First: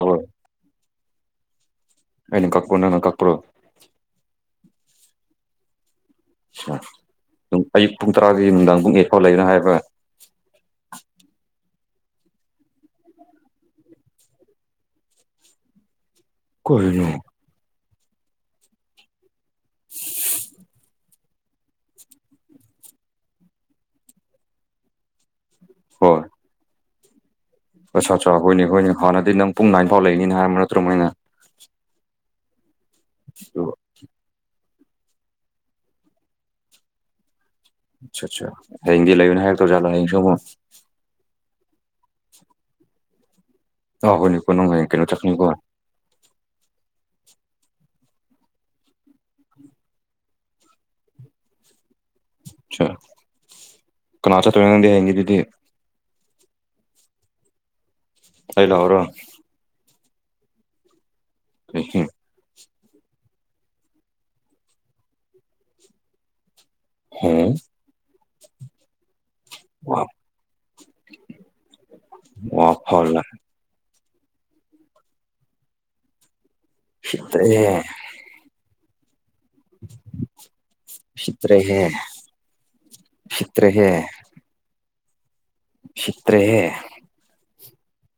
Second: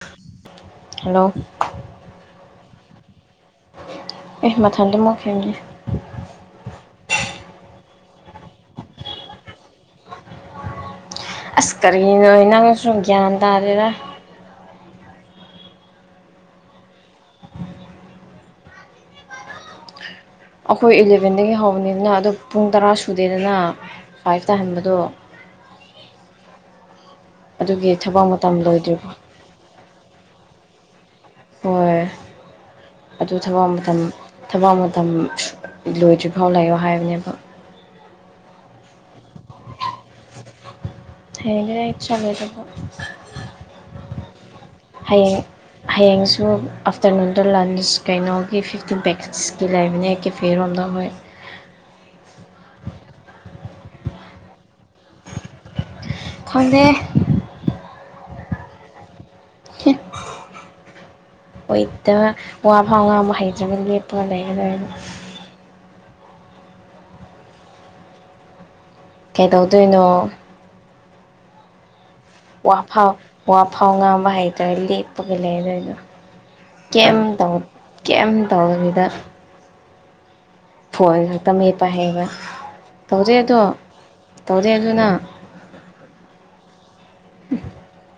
ꯍꯣꯏ ꯍꯂꯣ ꯀꯨꯅꯅ ꯀꯛꯄ꯭ꯔꯣ ꯑꯦ ꯃꯊꯟꯗ ꯃꯨꯠꯈꯤꯝꯅꯦ ꯁꯥ ꯑꯌꯨꯛ ꯄꯨꯡ ꯇꯔꯥꯒꯤ ꯅꯨꯡꯗꯥꯡ ꯄꯨꯡ ꯑꯩꯠ ꯐꯥꯎ ꯂꯩꯒꯔ ꯍꯥꯏꯕ꯭ꯔ [inaudible] ꯑꯁ ꯀꯔꯤꯅꯣꯍꯦ ꯅꯪꯁꯨ ꯒ꯭ꯌꯥꯟ ꯇꯥꯗꯦꯗ ꯀꯔꯤꯅꯣ ꯑꯈꯣꯏ ꯏꯂꯤꯞ ꯕꯦꯟꯗꯒꯤ ꯍꯧꯕꯅꯤꯗꯅ ꯑꯗꯣ ꯄꯨꯡ ꯇꯔꯥ ꯁꯧꯗꯦꯗꯅ ꯐꯥꯢꯐ ꯇ ꯍꯟꯕꯗꯣ ꯍꯣꯏ ꯑꯗꯨꯒꯤ ꯑꯠꯆꯥ ꯊꯕꯛ ꯑꯠꯆꯥ ꯃꯇꯝ ꯍꯣꯏꯅꯦ ꯍꯣꯏꯅꯦ ꯂꯣꯏꯗ꯭ꯔꯤꯕ ꯍꯥꯟꯅꯗꯤ ꯅꯪ ꯄꯨꯡ ꯅꯥꯏꯟ ꯐꯥꯎ ꯂꯩꯅꯤ ꯍꯥꯏꯕ ꯅꯠꯇ꯭ꯔꯣ ꯃꯣꯏꯅ ꯍꯣꯏ ꯑꯗꯨ ꯊꯕꯛ ꯃꯇꯝ ꯊꯕꯛ ꯃꯇꯝ ꯂꯣꯏꯗ꯭ꯔꯤ ꯐꯥꯎ ꯂꯩꯑꯣ ꯍꯥꯏꯕꯅꯦꯕ ꯑꯠꯆꯥꯥꯆꯥ ꯍꯌꯦꯡꯗꯤ ꯂꯩꯒꯅꯣ ꯍꯥꯏꯔꯛ ꯇꯧꯖꯥꯠꯂꯣ ꯍꯌꯦꯡꯁꯨ ꯑꯃꯨꯛ ꯍꯌꯦꯡꯗꯤ ꯑꯩ ꯆꯠꯂꯣꯢꯗꯕꯨ ꯑꯥ ꯍꯣꯏꯅꯦꯀꯣ ꯅꯪ ꯀꯩꯅꯣ ꯍꯌꯦꯡ ꯆꯠꯀꯅꯤꯀꯣ ꯍꯌꯦꯡꯁꯨ ꯑꯥꯐꯇꯔꯅꯨꯟ ꯇꯔ ꯂꯟꯁ ꯀꯩꯅꯣꯒꯤ ꯐꯤꯐꯇꯤꯟ ꯄꯦꯛꯀꯦꯠꯁꯀꯤ ꯂꯩꯕꯅꯦ ꯀꯦ ꯐꯦ ꯔꯣꯝꯗ ꯍꯣꯏ ꯆꯥ ꯀꯅꯥ ꯆꯠꯇꯣꯢꯅꯣ ꯅꯪꯗꯤ ꯍꯌꯦꯡ ꯑꯗꯨꯗꯤ ꯈꯪꯗꯦ ꯑꯩ ꯂꯥꯛꯑꯣꯔꯣ ꯑꯣꯏꯗ ꯋꯥ ꯐꯥꯎ ꯉꯥꯡꯕ ꯍꯩꯇ꯭ꯔꯒ ꯂꯦꯞꯄꯒ ꯂꯩꯔꯒ ꯂꯣꯏꯔꯦ ꯍꯝ ꯀꯩꯗꯧꯗꯣꯏꯅꯣ [inaudible] ꯋꯥ ꯐꯥꯎ ꯋꯥ ꯐꯥꯎ ꯉꯥꯡ ꯍꯩꯇꯔꯗꯤ ꯂꯦꯞꯄꯒ ꯂꯩꯗꯣꯏꯗꯣ ꯀꯩꯝ ꯇꯧ ꯎꯁꯤꯠꯇ꯭ꯔꯦꯍꯦ ꯀꯩꯝ ꯇꯧ [inaudible] [inaudible] ꯐꯣꯟ ꯈꯛꯇ ꯎꯁꯤꯠꯇ꯭ꯔꯦꯍꯦ ꯃꯦꯠꯄ ꯍꯩꯕ ꯇꯧꯗꯦ ꯑꯗꯣ ꯇꯧꯗꯦ ꯑꯗꯨꯅ ꯁꯤꯠꯇ꯭ꯔꯦꯍꯦ [inaudible]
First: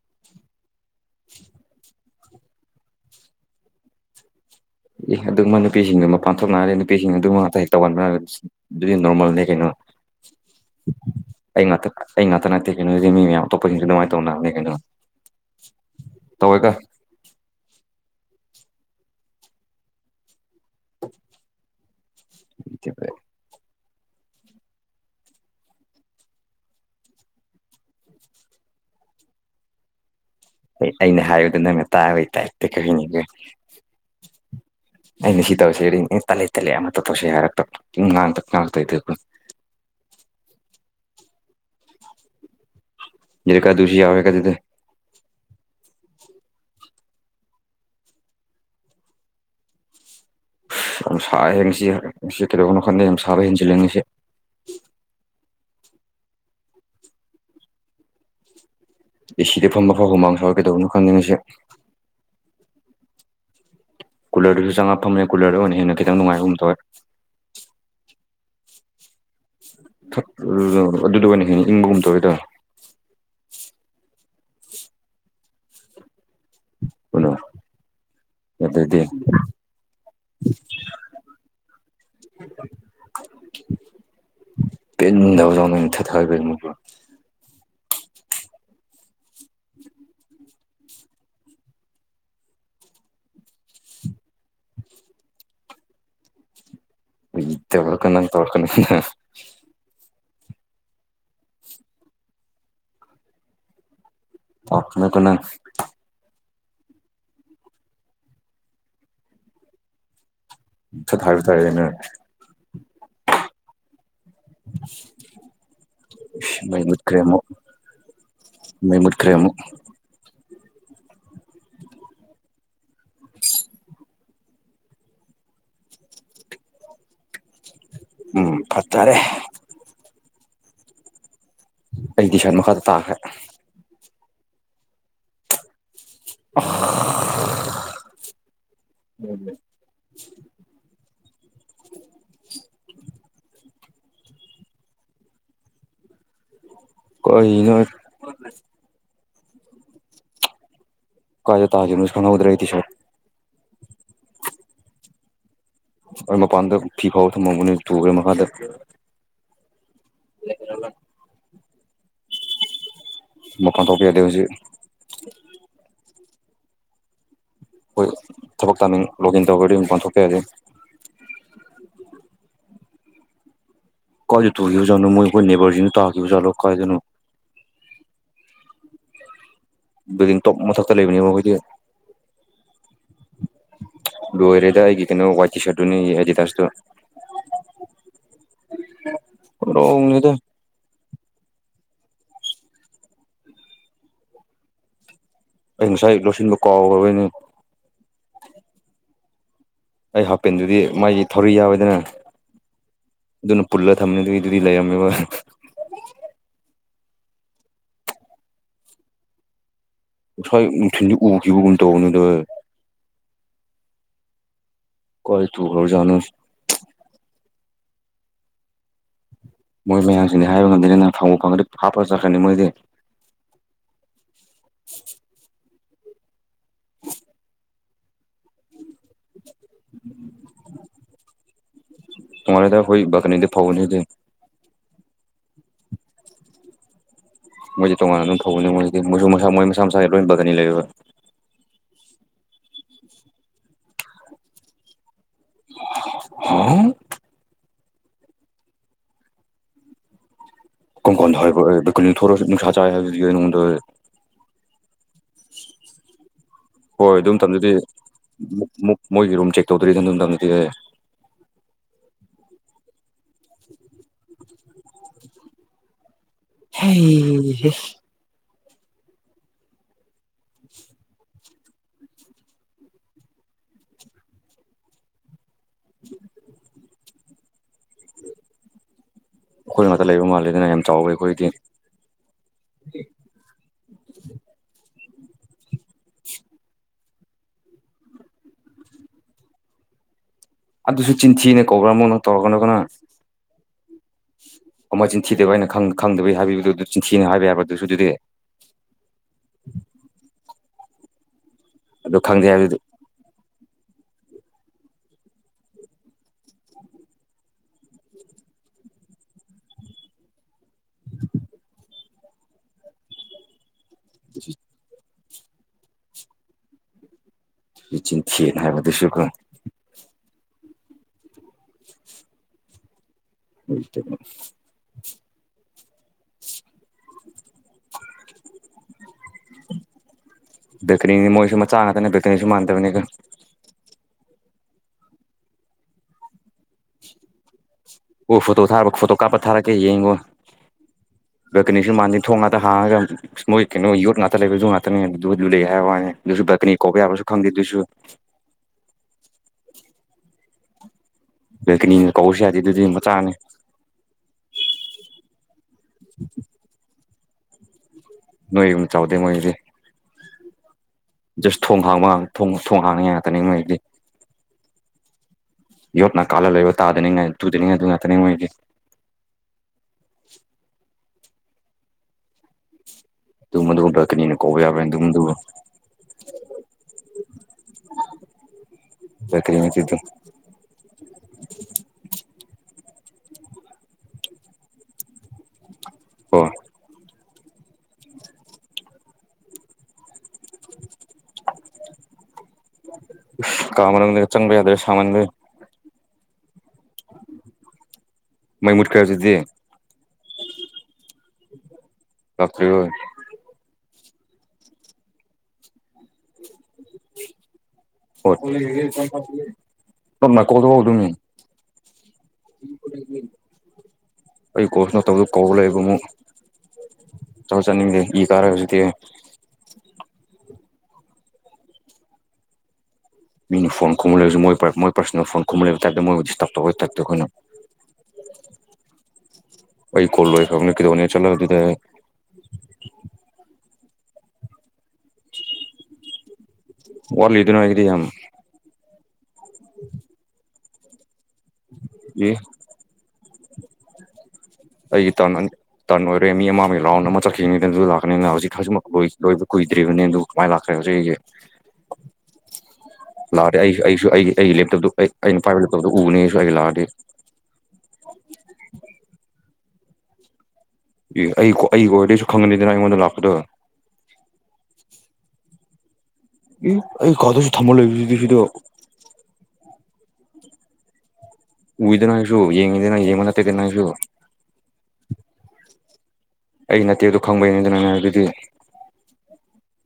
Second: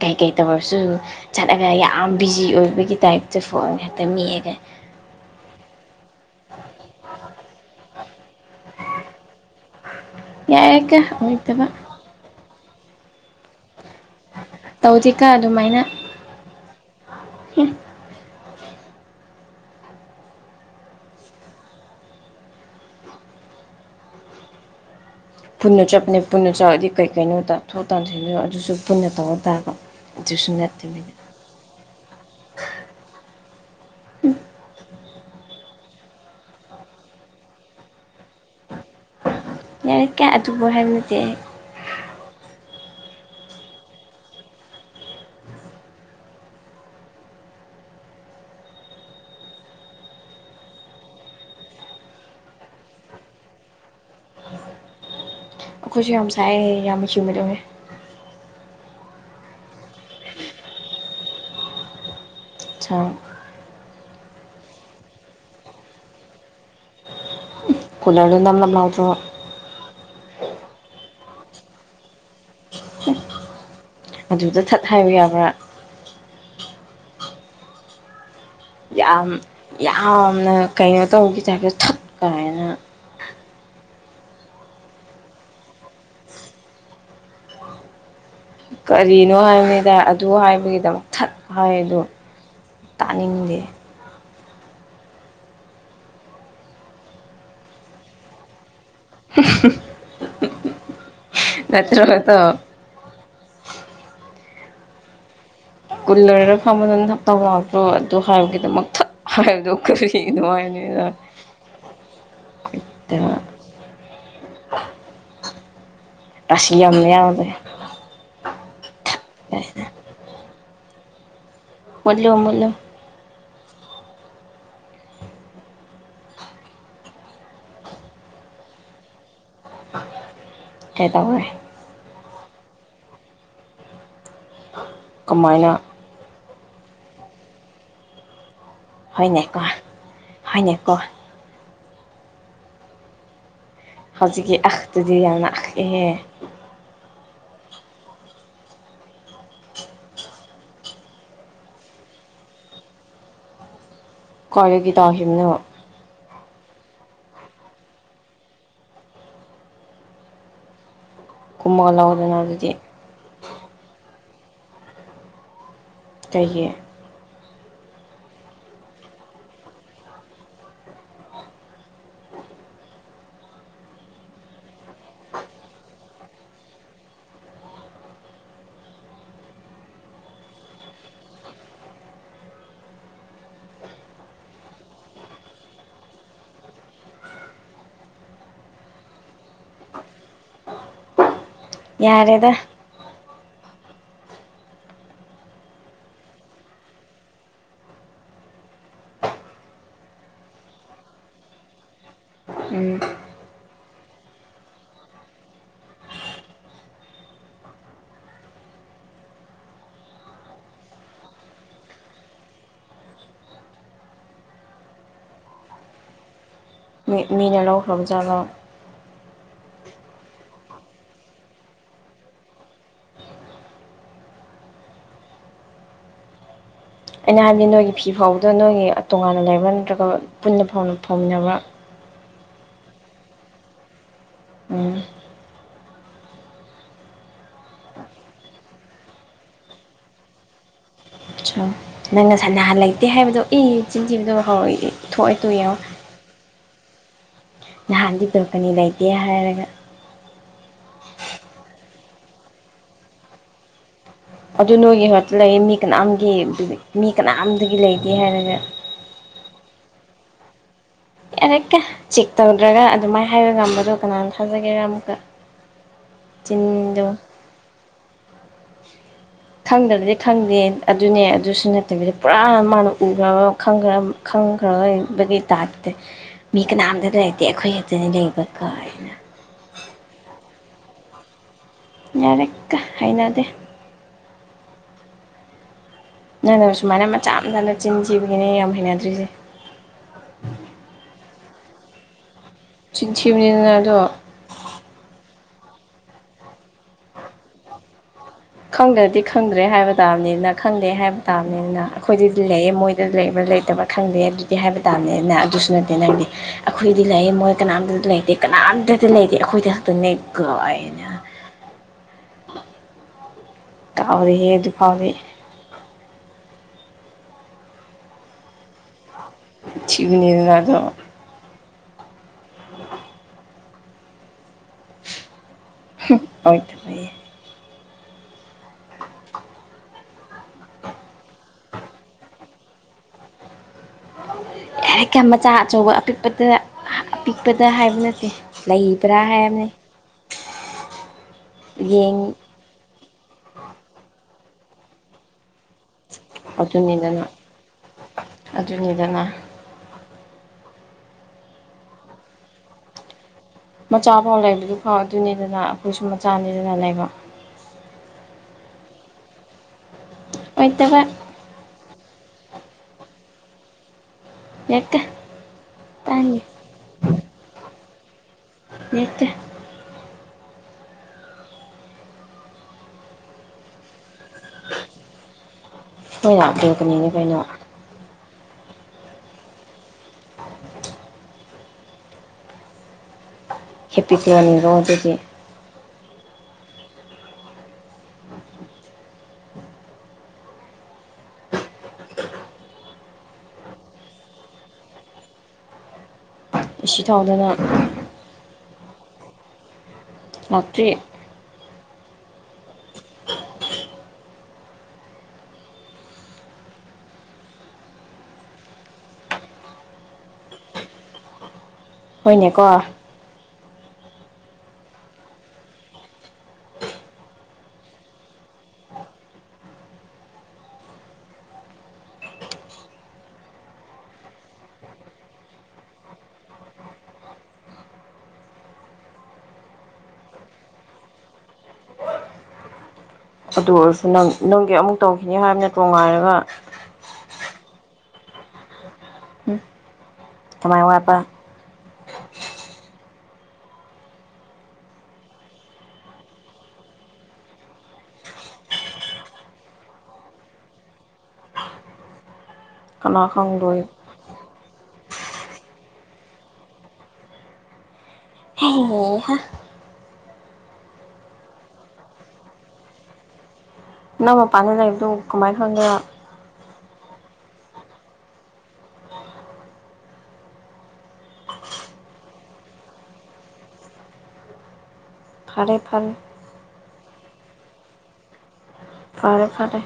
ꯀꯩꯀꯩ ꯇꯧꯔꯁꯨ ꯆꯠꯂꯒ ꯌꯥꯝ ꯕꯤꯖꯤ ꯑꯣꯏꯕꯒꯤ ꯇꯥꯏꯞꯇ ꯐꯣꯟ ꯉꯛꯇ ꯃꯦꯠ ꯑꯒ ꯑꯦ ꯑꯗꯨꯃ ꯅꯨꯄꯤꯁꯤꯡꯗꯨ ꯃꯄꯥꯟ ꯊꯣꯛꯅꯅꯥꯔꯦ ꯅꯨꯄꯤꯁꯤꯡ ꯑꯗꯨ ꯃꯛꯇ ꯍꯦꯛ ꯇꯧꯒꯟꯕꯔ ꯗꯨꯗ ꯅꯣꯔꯃꯜꯅꯤ ꯀꯩꯅꯣ ꯑꯩ ꯉꯥꯛꯇ [inaudible] [inaudible] ꯇꯧꯗꯦꯀꯣ ꯑꯗꯨꯃꯥꯏꯅ [inaudible] [inaudible] ꯄꯨꯟꯅ ꯆꯠꯄꯅꯦ ꯄꯨꯟꯅ ꯆꯠꯂꯗꯤ ꯀꯩ ꯀꯩꯅꯣ ꯇꯥꯊꯣꯛ ꯇꯥꯟꯁꯤꯟꯗꯣ ꯑꯗꯨꯁꯨ ꯄꯨꯟꯅ ꯇꯧꯔ ꯇꯥꯕ ꯑꯗꯨꯁꯨ ꯅꯠꯇꯕꯤꯗ ꯑꯩꯅ ꯍꯥꯏꯕꯗ ꯅꯪꯅ ꯇꯥꯕꯩ ꯇꯥꯏꯞꯇ ꯀꯩꯅꯤꯕ ꯑꯩꯅ ꯁꯤ ꯇꯧꯁꯦꯗꯤ ꯑꯝ ꯇꯜꯂꯦ ꯇꯜꯂꯦ ꯑꯃꯇꯣ ꯇꯧꯁꯦ ꯍꯥꯢꯔꯛꯄ ꯑꯝ ꯉꯥꯡ [unintelligible] [unintelligible] [unintelligible] ꯑꯩꯈꯣꯏꯁꯨ ꯌꯥꯝ ꯁꯥꯏ ꯌꯥꯝꯁꯤꯕꯗꯨꯅꯦ ꯑꯦꯁꯤꯗ ꯐꯝ ꯃ ꯐꯥꯎ ꯍꯨꯃꯥꯡ ꯁꯧꯌꯦ ꯀꯩꯗꯧꯕꯅꯣ ꯈꯪꯗꯦ ꯉꯁꯤ ꯑꯠꯆꯥ ꯀꯨꯂꯔꯗꯨꯁꯨ ꯆꯪꯉꯥꯐꯝꯃꯦ ꯀꯨꯂꯔꯗ ꯑꯣꯏꯅ ꯍꯟꯅ ꯈꯤꯇꯪ ꯅꯨꯡꯉꯥꯏꯒꯨꯝ ꯇꯧꯋꯦ ꯀꯨꯂꯔꯗꯨ ꯅꯞ ꯅꯞ ꯂꯥꯎꯗ꯭ꯔꯣ ꯑꯗꯨꯗ ꯑꯣꯏꯅ ꯍꯦꯟꯅ ꯏꯪꯕꯒꯨꯝ ꯇꯧꯏꯗ ꯑꯗꯨꯗ ꯊꯠ ꯍꯥꯏꯕ ꯌꯥꯕ꯭ꯔꯥ ꯀꯩꯅꯣ ꯑꯗꯨꯗꯤ ꯌꯥꯝ ꯌꯥꯝꯅ ꯀꯩꯅꯣ ꯇꯧꯕꯩ ꯇꯥꯞꯏꯇ ꯊꯠ ꯀꯥꯏꯅ [inaudible] [unintelligible] ꯀꯔꯤꯅꯣ ꯍꯥꯏꯕꯅꯤꯗ ꯑꯗꯨ ꯍꯥꯏꯕꯒꯤꯗꯃꯛ ꯊꯠ ꯍꯥꯏꯗꯣ ꯇꯥꯅꯤꯡꯗꯦ [unintelligible] [inaudible] ꯅꯠꯇ꯭ꯔꯣ ꯑꯗꯣ [unintelligible] ꯀꯨꯂꯔꯗ ꯐꯝꯕꯗꯣ [unintelligible] ꯑꯗꯨ ꯍꯥꯢꯕꯒꯤꯗꯃꯛ ꯊꯠ ꯍꯥꯢꯕꯗꯣ ꯀꯔꯤ ꯅꯣ ꯍꯥꯢꯕꯅꯤꯗ ꯁꯠ ꯍꯥꯏꯕ ꯇꯥꯔꯦꯅꯦ [inaudible] ꯁꯤꯁ ꯃꯩ ꯃꯨꯠꯈ꯭ꯔꯦ ꯑꯃꯨꯛ ꯃꯩ ꯊꯠ ꯃꯨꯠꯈ꯭ꯔꯦ ꯑꯃꯨꯛ ꯃꯨꯠꯂꯨ ꯃꯨꯠꯂꯨ ꯎꯝ ꯐꯠꯇꯔꯦ ꯀꯩꯗꯧꯔꯦ ꯑꯩ ꯇꯤꯁꯥꯔꯠ ꯃꯈꯥꯗ ꯇꯥꯈ꯭ꯔꯦ ꯀꯃꯥꯏꯅ [unintelligible] ꯍꯣꯏꯅꯦꯀꯣ ꯍꯣꯏꯅꯦꯀꯣ [inaudible] ꯍꯧꯖꯤꯛꯀꯤ ꯑꯍꯥ ꯗꯨꯗꯤ ꯌꯥꯝꯅ [unintelligible] ꯀꯔꯤꯅꯣ ꯀꯥꯏꯗ ꯇꯥꯒꯤꯝꯅꯣꯁꯨ ꯈꯪꯍꯧꯗ꯭ꯔꯦ ꯇꯤꯁꯥꯔꯠ ꯀꯥꯏꯗꯒꯤ ꯇꯧꯈꯤꯝꯅꯣ ꯑꯥ ꯃꯄꯥꯟꯗ ꯐꯤ ꯐꯧꯔ ꯊꯝꯍꯧꯕꯅꯤ ꯄꯨꯈ꯭ꯔꯦ ꯃꯈꯥꯗ [inaudible] ꯀꯨꯝꯃꯒ ꯂꯥꯎ ꯃꯄꯥꯟ ꯊꯣꯛꯄ ꯌꯥꯗꯦ ꯍꯧꯖꯤꯛ ꯀꯩꯒꯤ ꯑꯈꯣꯏ ꯊꯕꯛ ꯇꯥꯃꯤꯡ ꯂꯣꯒꯏꯟ ꯇꯧꯒ꯭ꯔꯗꯤ ꯃꯄꯥꯟ ꯊꯣꯛꯄ ꯌꯥꯗꯦ [inaudible] ꯀꯥꯏꯗ [unintelligible] ꯈꯤꯕꯖꯥꯠꯅꯣ ꯑꯈꯣꯏ ꯅꯦꯕ꯭ꯔꯁꯤꯡꯗ ꯇꯥꯕ ꯖꯥꯠꯂꯣ ꯀꯥꯏꯗꯅꯣ ꯕꯤꯜꯗꯤꯡ ꯇꯣꯞ ꯃꯊꯛꯇ ꯂꯩꯕꯅꯦꯕ ꯑꯈꯣꯏꯗꯤ ꯂꯣꯏꯔꯦꯗ ꯑꯩꯒꯤ ꯀꯩꯅꯣ ꯋꯥꯏꯠ ꯇꯤꯁꯥꯔꯠ ꯇꯨꯅꯤ ꯌꯥꯗꯤꯗꯥꯁꯇꯨ ꯍꯣꯔꯣꯡꯅꯤꯗ ꯌꯥꯔꯦꯗ ꯑꯩ ꯉꯁꯥꯏ ꯂꯧꯁꯤꯟꯕ ꯀꯥꯎꯒ꯭ꯔꯕꯩꯅꯦ ꯑꯩ ꯍꯥꯄꯦꯟꯗꯨꯗꯤ ꯃꯥꯒꯤ ꯊꯧꯔꯤ ꯌꯥꯎꯋꯦꯗꯅ ꯎꯝ ꯑꯗꯨꯅ ꯄꯨꯜꯂ ꯊꯝꯃꯤ ꯑꯗꯨꯒꯤ ꯑꯗꯨꯗꯤ ꯂꯩꯔꯝꯃꯦꯕ ꯉꯁꯥꯏ ꯅꯨꯡꯊꯤꯜꯗꯤ ꯎꯒꯤꯕꯒꯨꯝ ꯇꯧꯕꯅꯦꯗꯥꯏ ꯀꯥꯏ ꯊꯨꯈ꯭ꯔꯕ ꯖꯥꯠꯅꯣ ꯃꯤ ꯃꯤꯅ ꯂꯧꯈ꯭ꯔꯕ ꯖꯥꯠꯂꯣ ꯃꯣꯏ ꯃꯌꯥꯡꯁꯤꯗꯤ ꯍꯥꯏꯕ ꯉꯝꯗꯅꯦ ꯅ ꯐꯪꯕꯨ ꯐꯪꯉꯗꯤ ꯍꯥꯞꯄ ꯆꯠꯈꯔꯅꯤ ꯃꯣꯏꯗꯤ [inaudible] ꯑꯩꯅ ꯍꯥꯏꯕꯗꯤ ꯅꯣꯏꯒꯤ ꯐꯤ ꯐꯧꯕꯗꯣ ꯅꯣꯏꯒꯤ ꯇꯣꯉꯥꯟꯅ ꯂꯩꯕꯔ ꯅꯠꯇ꯭ꯔꯒ ꯄꯨꯟꯅ ꯐꯥꯎ ꯐꯥꯎꯃꯤꯟꯅꯕ꯭ꯔ ꯇꯨꯉꯂꯦꯗ ꯈꯣꯏ ꯕꯜꯀꯅꯤꯗ ꯐꯥꯎꯕꯅꯦꯗꯦ ꯎꯝ ꯃꯣꯏꯁꯦ ꯇꯣꯉꯥꯟꯅ ꯑꯗꯨꯝ ꯐꯧꯕꯅꯤ ꯃꯣꯏꯗꯤ ꯃꯣꯏꯁꯨ ꯃꯁꯥ ꯃꯣꯏ ꯃꯁꯥ ꯃꯁꯥꯒꯤ ꯂꯣꯏ ꯕꯒꯅꯤ ꯂꯩꯕ ꯑꯆꯥ ꯅꯪꯅ ꯁ ꯅꯍꯥꯟ ꯂꯩꯇꯦ ꯍꯥꯏꯕꯗꯣ ꯏ ꯆꯤꯟꯇꯤꯕꯗꯣ ꯍꯧꯔꯛꯏ ꯊꯣꯛꯑꯦ ꯇꯨ ꯌꯦꯉꯣ ꯍꯥ ꯅꯍꯥꯟꯗꯤ ꯕꯦꯜꯀꯅꯤ ꯂꯩꯇꯦ ꯍꯥꯏꯔꯒ ꯀꯔꯝ ꯀꯣꯟꯗ ꯍꯥꯏꯕ ꯑꯩ ꯕꯦꯀꯣꯅꯤ ꯊꯣꯛꯔꯛꯁꯨ ꯅꯨꯡꯁꯥ ꯆꯥꯏ ꯍꯥꯏꯗꯨꯗꯤ ꯑꯩꯉꯣꯟꯗ ꯑꯩ ꯑꯗꯨ ꯅꯣꯏꯒꯤ ꯍꯠꯇ ꯂꯩ ꯃꯤ ꯀꯅꯥꯝꯒꯤ ꯃꯤ ꯍꯣꯏ ꯑꯗꯨ ꯃꯇꯝꯗꯗꯤ ꯀꯅꯥꯝꯗꯒꯤ ꯂꯩꯇꯦ ꯍꯥꯏꯔꯒ ꯃꯨꯛ ꯃꯣꯏꯒꯤ ꯔꯨꯝ ꯆꯦꯛ ꯇꯧꯗ꯭ꯔꯤꯗ ꯗꯨꯝ ꯃꯇꯝꯗꯤ ꯑꯩ ꯌꯥꯔꯦꯀ ꯆꯦꯛ ꯇꯧꯗ꯭ꯔꯒ ꯑꯗꯨꯃꯥꯏꯅ ꯍꯥꯏꯕ ꯉꯝꯕꯗꯣ ꯀꯅꯥꯅ ꯊꯥꯖꯒꯦꯔꯥ ꯑꯃꯨꯛꯀ ꯆꯤꯟꯗꯣ ꯍꯩꯍꯦ ꯈꯪꯗꯕꯗꯤ ꯈꯪꯗꯦ ꯑꯗꯨꯅꯦ ꯑꯗꯨꯁꯨ ꯅꯠꯇꯕꯤꯗ ꯄꯨꯔꯥ ꯃꯥꯅ ꯎꯈ꯭ꯔꯕ ꯈꯪꯈ꯭ꯔ ꯈꯪꯈ꯭ꯔꯕꯒꯤ ꯇꯥꯏꯞꯇ ꯃꯤ ꯀꯅꯥꯝꯇ ꯂꯩꯇꯦ ꯑꯩꯈꯣꯏꯒꯤ ꯑꯈꯣꯏꯗꯅꯤ ꯂꯩꯕ ꯀꯥꯏꯅ ꯉꯥꯛꯇ ꯂꯩꯕ ꯃꯥꯜꯂꯦꯗꯅ ꯌꯥꯝ ꯆꯥꯎꯋꯦ ꯑꯈꯣꯏꯗꯤ ꯌꯥꯔꯀꯣ ꯍꯩꯅꯗꯦ ꯅꯪꯅ ꯁꯨꯃꯥꯏꯅ ꯃꯆꯥ ꯃꯆꯥ ꯅꯆꯤꯟꯊꯤꯕꯒꯤꯅꯦ ꯑꯩ ꯌꯥꯝ ꯍꯩꯅꯗ꯭ꯔꯤꯁꯦ ꯑꯗꯨꯁꯨ ꯆꯤꯟꯊꯤꯅ ꯀꯧꯕ꯭ꯔꯥ ꯑꯃꯨꯛ ꯅꯪ ꯇꯧꯔꯛꯀꯅꯣ ꯆꯤꯟ ꯊꯤꯕꯅꯤꯅ ꯑꯗꯣ ꯀꯃꯥꯢ ꯆꯤꯟꯊꯤꯗꯕ ꯑꯩꯅ ꯈꯪ ꯈꯪꯗꯕꯒꯤ ꯍꯥꯏꯕꯤꯕꯗꯨ ꯑꯗꯨ ꯆꯤꯟꯊꯤꯅ ꯍꯥꯏꯕ ꯌꯥꯕ ꯑꯗꯨꯁꯨ ꯑꯗꯨꯗꯤ ꯈꯪꯗ꯭ꯔꯗꯤ ꯈꯪꯗ꯭ꯔꯦ ꯍꯥꯏꯕ ꯇꯥꯕꯅꯤꯅ ꯈꯪꯗꯦ ꯍꯥꯏꯕ ꯇꯥꯕ ꯑꯗꯨꯅꯤꯅ ꯑꯗꯨ ꯑꯩꯈꯣꯏꯗꯨꯗꯤ ꯈꯪꯗꯦ ꯂꯩꯌꯦ ꯍꯥꯏꯕꯗꯨꯗꯤ ꯃꯣꯏꯗ ꯂꯩꯕ ꯂꯩꯇꯕ ꯈꯪꯗꯦ ꯑꯗꯨꯗꯤ ꯍꯥꯏꯕ ꯇꯥꯕꯅꯤꯅ ꯑꯗꯨꯁꯨ ꯅꯠꯇꯦ ꯅꯪꯗꯤ ꯑꯩꯈꯣꯏꯗꯤ ꯂꯩꯌꯦ ꯃꯣꯏ ꯀꯅꯥꯝꯗꯤ ꯂꯩꯇꯦ ꯀꯅꯥꯝ ꯇꯗꯤ ꯂꯩꯇꯦ ꯑꯩꯈꯣꯏꯗ ꯈꯛꯇꯅꯦ ꯀꯥꯢ ꯀꯥꯎꯔꯦꯍꯦ ꯑꯗꯨ ꯐꯥꯎꯗꯤ ꯃꯆꯤꯟ ꯊꯤꯌꯦꯅ ꯍꯥꯏꯕ ꯑꯗꯨꯁꯨ ꯀꯣ ꯊꯤꯒꯅꯤꯗꯅꯥ ꯑꯗꯣ ꯑꯣꯢꯇꯕ ꯍꯝ ꯑꯣꯢꯗꯕ ꯍꯥꯢꯌꯦ [inaudible] ꯕꯦꯀꯔꯤꯅꯦ ꯃꯣꯏꯁꯨ ꯃꯆꯥ ꯉꯥꯛꯇꯅꯦ ꯕꯦꯀꯔꯤꯁꯨ ꯃꯥꯟꯗꯕꯅꯤꯗ ꯌꯥꯔꯦ ꯀ ꯃꯆꯥ ꯑꯆꯧꯕ ꯑꯄꯤꯛꯄꯗ ꯑꯄꯤꯛꯄ ꯑꯣ ꯐꯣꯇꯣ ꯊꯥꯔ ꯐꯣꯇꯣ ꯀꯥꯞꯄ ꯊꯥꯔꯛꯀꯦ ꯌꯦꯡꯉꯣ ꯕꯦꯜꯀꯅꯤꯁꯨ ꯃꯥꯥꯟꯗꯦ ꯌꯦꯡ ꯊꯣꯡꯉꯇ ꯍꯥꯡꯉꯒ ꯃꯁ ꯃꯣꯢ ꯀꯩꯅꯣ ꯌꯣꯠ ꯇ ꯂꯩꯕ ꯗꯨ ꯉꯥꯛꯇꯅꯦ ꯑꯗꯨ ꯑꯗꯨ ꯂꯩ ꯍꯥꯏ ꯋꯥꯅꯤ ꯑꯗꯨꯁꯨ ꯕꯦꯜꯀꯅꯤ ꯀꯧꯕ ꯌꯥꯕ꯭ꯔꯁꯨ ꯑꯗꯨꯅꯤꯗꯅ ꯈꯪꯗꯦ ꯑꯗꯨꯁꯨ ꯑꯗꯨꯅꯤꯗꯅ ꯕꯦꯜꯀꯅꯤꯅ ꯀꯧꯔꯁꯨ ꯌꯥꯗꯦ ꯑꯗꯨꯗꯤ ꯃꯆꯥꯅꯦ ꯃꯆꯥꯐꯥꯎ ꯂꯩꯕꯗꯨꯐꯥꯎ ꯑꯗꯨꯅꯤꯗꯅ ꯑꯩꯈꯣꯏꯁꯨ ꯃꯆꯥꯅꯤꯗꯅ ꯂꯩꯕ ꯅꯣꯏ ꯒꯨꯝ ꯆꯥꯎꯗꯦ ꯃꯣꯏꯒꯤꯗꯤ ꯑꯣꯏꯇꯕ ꯖꯁ ꯊꯣꯡ ꯍꯥꯡꯕ ꯊꯣꯡ ꯊꯣꯡ ꯍꯥꯡꯅꯤꯉꯥꯢ ꯉꯥꯛꯇꯅꯤ ꯃꯣꯢꯒꯤꯗꯤ ꯌꯦꯡꯀ ꯌꯣꯠꯅ ꯀꯥꯂ ꯂꯩꯕ ꯇꯥꯗꯅꯤꯡꯉꯥꯢ ꯇꯨꯗꯅꯤꯡꯉꯥꯢ ꯑꯗꯨ ꯉꯥꯛꯇꯅꯤ ꯃꯣꯢꯗꯤ ꯅꯠꯇꯦ ꯇꯨ ꯃꯗꯨ ꯕꯦꯜꯀꯅꯤꯅ ꯀꯧꯕ ꯌꯥꯕ꯭ꯔꯅꯦ ꯑꯗꯨꯒꯨꯝꯗꯨꯕꯣ ꯍꯣꯏ ꯂꯥꯛꯄꯤꯔꯛꯀꯅꯤꯅꯦ ꯀꯩꯅꯣ ꯆꯠꯀꯅꯤ ꯍꯨꯖꯤꯛꯇꯨ ꯇꯨꯝ ꯍꯦꯞꯄꯤꯗꯦꯟꯠ ꯅꯣꯡ ꯁꯤꯗꯤ ꯑꯣ [inaudible] [inaudible] ꯑꯁ ꯀꯥ ꯃꯅꯨꯡꯒ ꯆꯪꯕ ꯌꯥꯗ꯭ꯔꯦ ꯁꯥꯃꯟꯕꯩ ꯏꯁꯤ ꯊꯥꯎꯗꯅ ꯃꯩ ꯃꯨꯠ ꯈ꯭ꯔꯦ ꯍꯧꯖꯤꯛꯗꯤ ꯂꯥꯛꯇ꯭ꯔꯤ ꯂꯥꯛꯇ꯭ꯔꯤꯔꯣꯢ ꯀꯣꯗ ꯅ ꯀꯣꯗ ꯇ ꯑꯣꯏꯗꯣꯢꯅꯤ ꯍꯣꯏꯅꯦꯀꯣ ꯀꯩ ꯀꯣꯁꯅꯣ ꯇꯧꯗ ꯀꯧꯕ ꯂꯩꯕ ꯑꯃꯨꯛ ꯆꯥꯖꯨ ꯆꯥꯅꯤꯡꯗꯦ ꯏ ꯀꯥꯔꯦ ꯍꯧꯖꯤꯛꯇꯤ ꯑꯩ ꯃꯤꯅ ꯐꯣꯟ ꯈꯨꯝꯃ ꯂꯩꯔꯁꯨ ꯃꯣꯏ ꯄꯔ ꯃꯣꯏ ꯄꯔꯁꯅꯦꯜ ꯐꯣꯟ ꯈꯨꯝꯔ ꯂꯩꯕ ꯇꯥꯏꯞꯇ ꯃꯣꯏꯕꯨ ꯗꯤꯁꯇꯔꯞ ꯇꯧꯕꯒꯤ ꯇꯥꯏꯞꯇ ꯑꯩꯈꯣꯏꯅ [inaudible] ꯑꯩ ꯀꯣꯜ ꯂꯣꯏꯈꯔ꯭ꯕꯅꯤ ꯀꯩꯗꯧꯅꯤ ꯑꯩ ꯆꯇꯂꯥ ꯑꯗꯨꯗꯤ ꯑꯗꯨ ꯑꯣꯏꯔꯁꯨ ꯅꯪ ꯅꯪꯒꯤ ꯑꯃꯨꯛ ꯇꯧꯈꯤꯅꯤ ꯍꯥꯏꯕ ꯅꯠꯔꯣ ꯉꯥꯏꯔꯒ ꯋꯥꯠꯂꯤꯗ ꯑꯩꯒꯤꯗꯤ ꯌꯥꯝ [inaudible] ꯀꯥꯃꯥꯏ ꯋꯥꯠꯄꯥ ꯑꯦ ꯑꯩꯒꯤ ꯇꯟ ꯇꯟ ꯑꯣꯏꯔꯦ ꯃꯤ ꯑꯃꯒꯤ ꯔꯥꯎꯟ ꯑꯃ ꯆꯠꯈꯤꯅꯤꯗꯅ ꯑꯗꯨ ꯂꯥꯛꯀꯅꯤꯅ ꯍꯧꯖꯤꯛ ꯍꯨꯖꯤꯛꯃꯀ ꯀꯨꯢ ꯂꯣꯢꯕ ꯀꯨꯢ ꯀꯨꯢꯗ꯭ꯔꯤꯕꯅꯦ ꯑꯗꯨ ꯀꯃꯥꯏ ꯂꯥꯛꯈ꯭ꯔꯦ ꯍꯨꯖꯤꯛ ꯑꯩꯒꯤ ꯀꯅꯥ ꯂꯥꯛꯑꯔꯦ ꯈꯪꯗꯣꯏ ꯑꯩꯁꯨ ꯑꯩꯁꯨ ꯑꯩ ꯑꯩꯒꯤ ꯂꯦꯞꯇꯣꯞꯇꯣ ꯑꯩ ꯑꯩꯅ ꯄꯥꯏꯕ ꯂꯦꯞꯇꯣꯞꯗꯣ ꯎꯒꯅꯤ ꯑꯩꯁꯨ ꯂꯥꯛꯑꯗꯤ ꯍꯩꯍꯥ ꯑꯦ ꯑꯩ ꯑꯩꯒꯤ ꯑꯣꯏꯔꯗꯤ ꯑꯩꯁꯨ ꯈꯪꯒꯅꯤꯗꯅ ꯑꯩꯉꯣꯟꯗ ꯂꯥꯛꯄꯗꯣ ꯅꯪ ꯃꯄꯥꯟꯗꯥ ꯂꯩꯕꯗꯨ ꯀꯃꯥꯏꯅ ꯈꯪꯒꯦꯔꯥ ꯏ ꯑꯩ ꯀꯥꯗꯁꯨ ꯊꯝꯃ ꯂꯩꯕꯁꯤꯗ ꯎꯏꯗꯅ ꯑꯩꯁꯨ ꯌꯦꯡꯉꯤꯗꯅ ꯌꯦꯡꯕꯥ ꯅꯥꯠꯇꯦꯗꯅ ꯑꯩꯁꯨ ꯐꯔꯦ ꯐꯔꯦ ꯑꯩ ꯅꯠꯇꯦꯗꯣ ꯈꯪꯕꯩꯅꯤꯗꯅ ꯅꯪ ꯉꯥꯡꯉꯤꯗꯨꯗꯤ ꯐꯔꯦ ꯐꯔꯦ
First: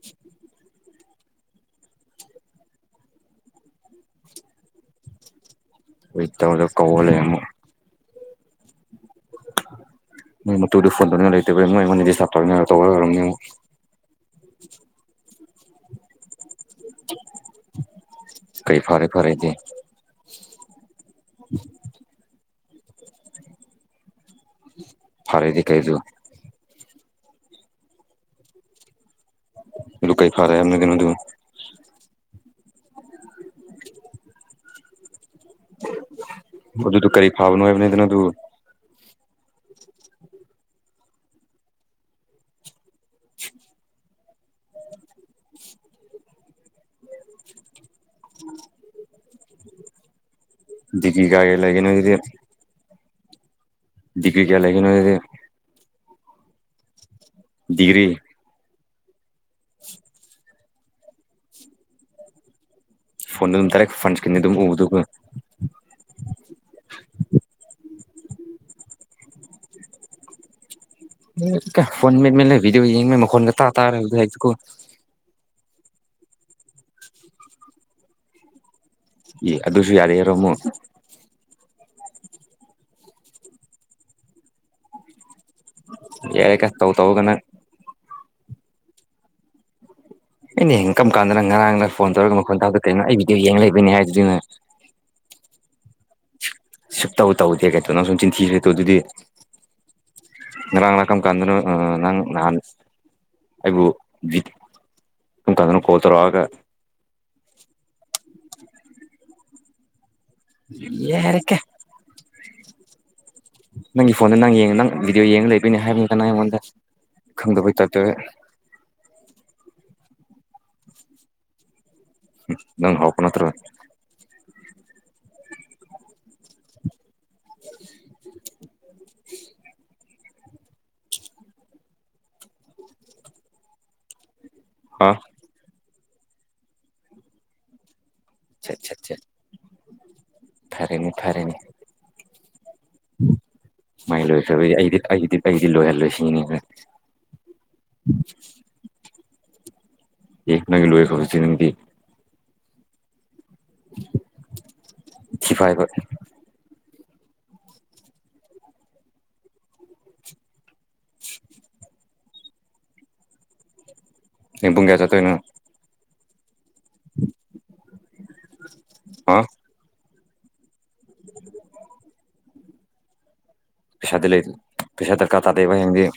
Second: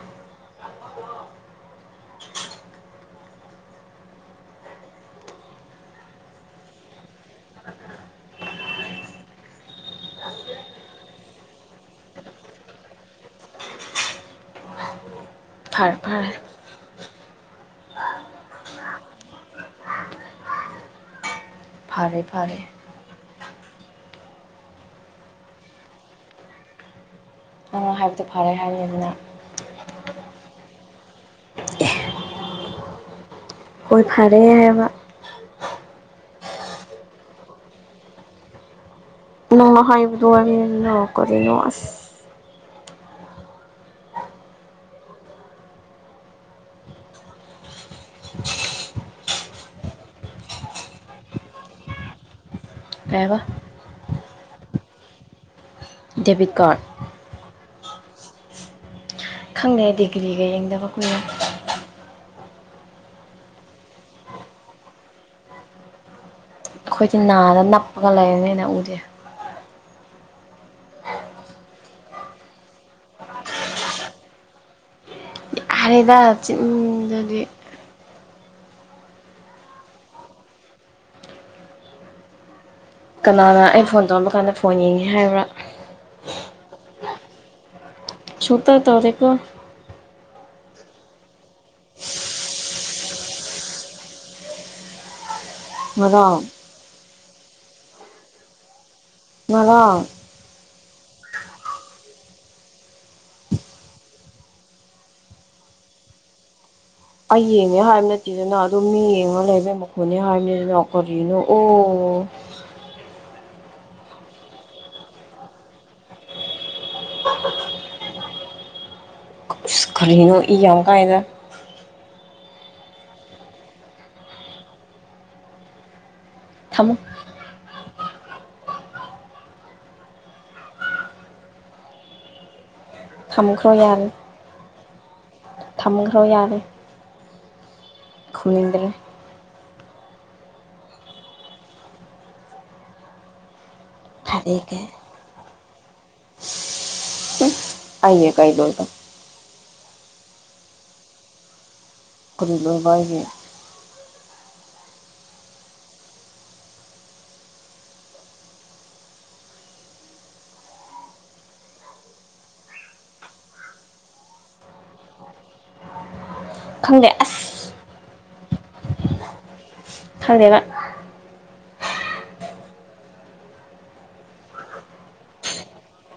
ꯑꯩ ꯇꯧꯒ ꯀꯧꯔꯥ ꯂꯩꯔꯝꯃꯨ ꯃꯣꯏ ꯃꯇꯨꯗꯨ ꯐꯣꯟ ꯇꯧꯅꯤꯡꯉꯥꯏ ꯂꯩꯇꯕꯩ ꯃꯣꯏ ꯑꯩꯉꯣꯟꯗꯥ ꯗꯤꯁꯇꯞ ꯇꯧꯔꯤꯅꯦ ꯇꯧꯔꯥ ꯂꯩꯔꯝꯅꯤ ꯑꯃꯨꯛ [inaudible] ꯐꯥꯔꯦ ꯐꯥꯔꯦ ꯀꯩ ꯐꯔꯦ ꯐꯔꯦꯗꯤ [inaudible] ꯐꯔꯦ ꯐꯔꯦ ꯐꯔꯦꯗꯤ ꯀꯩꯗꯨ ꯑꯣ ꯍꯥꯏꯕꯗꯣ ꯐꯔꯦ ꯍꯥꯏꯕꯅꯤ ꯗꯅ ꯑꯗꯨ ꯀꯩ ꯐꯥꯔꯦ ꯍꯥꯏꯕꯅꯣ ꯗꯨ ꯑꯦ ꯍꯣꯏ ꯐꯔꯦ ꯍꯥꯏꯕ ꯑꯗꯨꯗ ꯀꯔꯤ ꯐꯥꯕꯅꯣ ꯍꯥꯏꯕꯅꯤꯗꯅ ꯑꯗꯨ ꯅꯪ ꯍꯥꯏꯕꯗꯨ ꯍꯥꯏꯕꯅꯤꯗ ꯀꯔꯤꯅꯣ ꯑꯁ [inaudible] ꯗꯤꯒ꯭ꯔꯤ ꯀꯥꯌꯒꯤ ꯂꯩꯒꯦ ꯗꯨꯗꯤ ꯀꯩ ꯑꯕꯥ ꯗꯤꯒ꯭ꯔꯤ ꯀꯌꯥ ꯂꯩꯒꯦ ꯅꯣꯏꯗꯗꯤ ꯗꯦꯕꯤꯠ ꯀꯥꯔꯗ ꯗꯤꯒ꯭ꯔꯤ ꯈꯪꯗꯦ ꯗꯤꯒ꯭ꯔꯤꯒ ꯌꯦꯡꯗꯕ ꯀꯨꯏꯔꯦ ꯐꯣꯟꯗ ꯑꯗꯨꯝ ꯗꯥꯏꯔꯦꯛ ꯐꯟ ꯁꯀꯔ꯭ꯤꯟ ꯗꯩ ꯑꯗꯨꯝ ꯎꯕꯗꯨ ꯀꯩꯅꯣ ꯑꯈꯣꯏꯗꯤ ꯅꯥꯗ ꯅꯞꯄꯒ ꯂꯩꯔꯕꯅꯤꯅꯥ ꯎꯗꯦ ꯐꯣꯟ ꯃꯦꯠ ꯃꯦꯠꯂꯦ ꯕꯤꯗꯤꯑꯣ ꯌꯦꯡꯕꯩ ꯃꯈꯣꯜ ꯇꯔꯥ ꯇꯔꯥ ꯂꯩꯗꯥꯀꯣ ꯍꯥꯏꯔꯦꯗꯥ ꯆꯤꯟꯗꯨꯗꯤ ꯑꯦ ꯑꯗꯨꯁꯨ ꯌꯥꯔꯦꯔꯣꯃꯨꯛ ꯀꯅꯥꯅ ꯑꯩ ꯐꯣꯟ ꯇꯧꯔꯝꯕ ꯀꯥꯟꯗ ꯐꯣꯟ ꯌꯦꯡꯉꯦ ꯍꯥꯏꯕ꯭ꯔꯥ ꯌꯥꯏ ꯇꯧꯇꯧꯗ ꯅꯪ ꯁꯨꯛꯇꯧ ꯇꯧꯗꯦꯀꯣ ꯑꯩꯅ ꯀꯔꯝ ꯀꯥꯟꯗ ꯉꯔꯥꯡꯅ ꯐꯣꯟ ꯇꯧꯔꯒ ꯃꯈꯣꯟ ꯇꯥꯕꯗꯥ ꯀꯩꯅꯣ ꯑꯩ ꯚꯗꯤꯑꯣ ꯌꯦꯡ ꯂꯩꯕꯩꯅꯤ ꯍꯥꯏꯗꯨꯗꯤ ꯅꯪ ꯉꯔꯥꯡ ꯁꯨꯛꯇꯩ ꯇꯧꯗꯦ ꯀꯥꯏꯗꯣ ꯅꯪꯁꯨ ꯆꯤꯟ ꯊꯤꯔꯦꯀꯣ ꯑꯗꯨꯗꯤ ꯉꯔꯥꯡ ꯉꯔꯥꯡ ꯀꯔꯝ ꯀꯥꯟꯗꯅꯣ ꯅꯪ ꯅꯍꯥꯟ ꯑꯩꯕꯨ ꯚꯤ ꯀꯔꯝ ꯀꯥꯟꯗ ꯀꯣꯜ ꯇꯧꯔꯛꯂꯒ ꯑꯩ ꯌꯦꯡꯉꯦ ꯍꯥꯏꯕ ꯅꯠꯇꯦꯗꯅ ꯑꯗꯨꯝ ꯃꯤ ꯌꯦꯡꯉ ꯂꯩꯕꯦꯝꯃ ꯌꯦꯡꯉꯦ ꯍꯥꯏꯕꯅꯤꯅ ꯀꯔꯤꯅꯣ ꯌꯥꯔꯦꯀꯦ ꯑꯣ ꯅꯪꯒꯤ ꯐꯣꯟꯗ ꯅꯪ ꯌꯦꯡꯉ ꯅꯪ ꯚꯤꯗꯤꯑꯣ ꯌꯦꯡꯉ ꯂꯩꯕꯅꯦ ꯍꯥꯏꯕꯅꯤ ꯅꯪ ꯑꯩꯉꯣꯟꯗ ꯈꯪꯗꯕꯩꯏ ꯇꯥꯏꯇ ꯏꯁ ꯀꯔꯤꯅꯣ ꯏ ꯌꯥꯝ ꯀꯥꯏꯗ ꯍꯪ ꯅꯪ ꯍꯧꯔꯛꯄ ꯅꯠꯇ꯭ꯔ ꯊꯝꯃꯣ ꯊꯝꯈ꯭ꯔꯣ ꯌꯔꯦ ꯍꯥ ꯊꯝꯈ꯭ꯔꯣ ꯌꯥꯔꯦ ꯁꯠ ꯈꯨꯝꯅꯤꯡꯗ꯭ꯔꯦ ꯁꯠ ꯁꯠ ꯐꯔꯦꯅꯦ ꯐꯔꯦꯅꯦ ꯃꯥꯢ ꯂꯣꯢꯖꯕꯒꯤ ꯐꯔꯦꯒ ꯑꯩꯗꯤ ꯑꯩꯒꯤꯗꯤ ꯑꯩꯗꯤ ꯂꯣꯢꯍꯜꯂꯣꯢ ꯁꯤꯅꯤꯅꯦ ꯑꯩꯅ ꯀꯩꯗꯧꯔꯤꯕ ꯑꯦ ꯅꯣꯢꯒꯤ ꯂꯣꯢꯈ꯭ꯔꯕ ꯑꯗꯨ ꯅꯨꯃꯤꯠꯇꯤ ꯑꯗꯨꯗ ꯕꯥꯢꯅꯦ ꯊꯤ ꯐꯥꯏꯕ ꯍꯌꯦꯡ ꯄꯨꯡ ꯀꯌꯥ ꯆꯠꯇꯣꯏꯅꯣ ꯈꯪꯗꯦ ꯑꯁ ꯑ ꯈꯪꯗꯦꯕ [inaudible] ꯄꯩꯁꯥꯗꯤ ꯂꯩ ꯄꯩꯁꯥ ꯗ꯭ꯔꯀꯥꯔ ꯇꯗꯩꯕ ꯍꯌꯦꯡꯗꯤ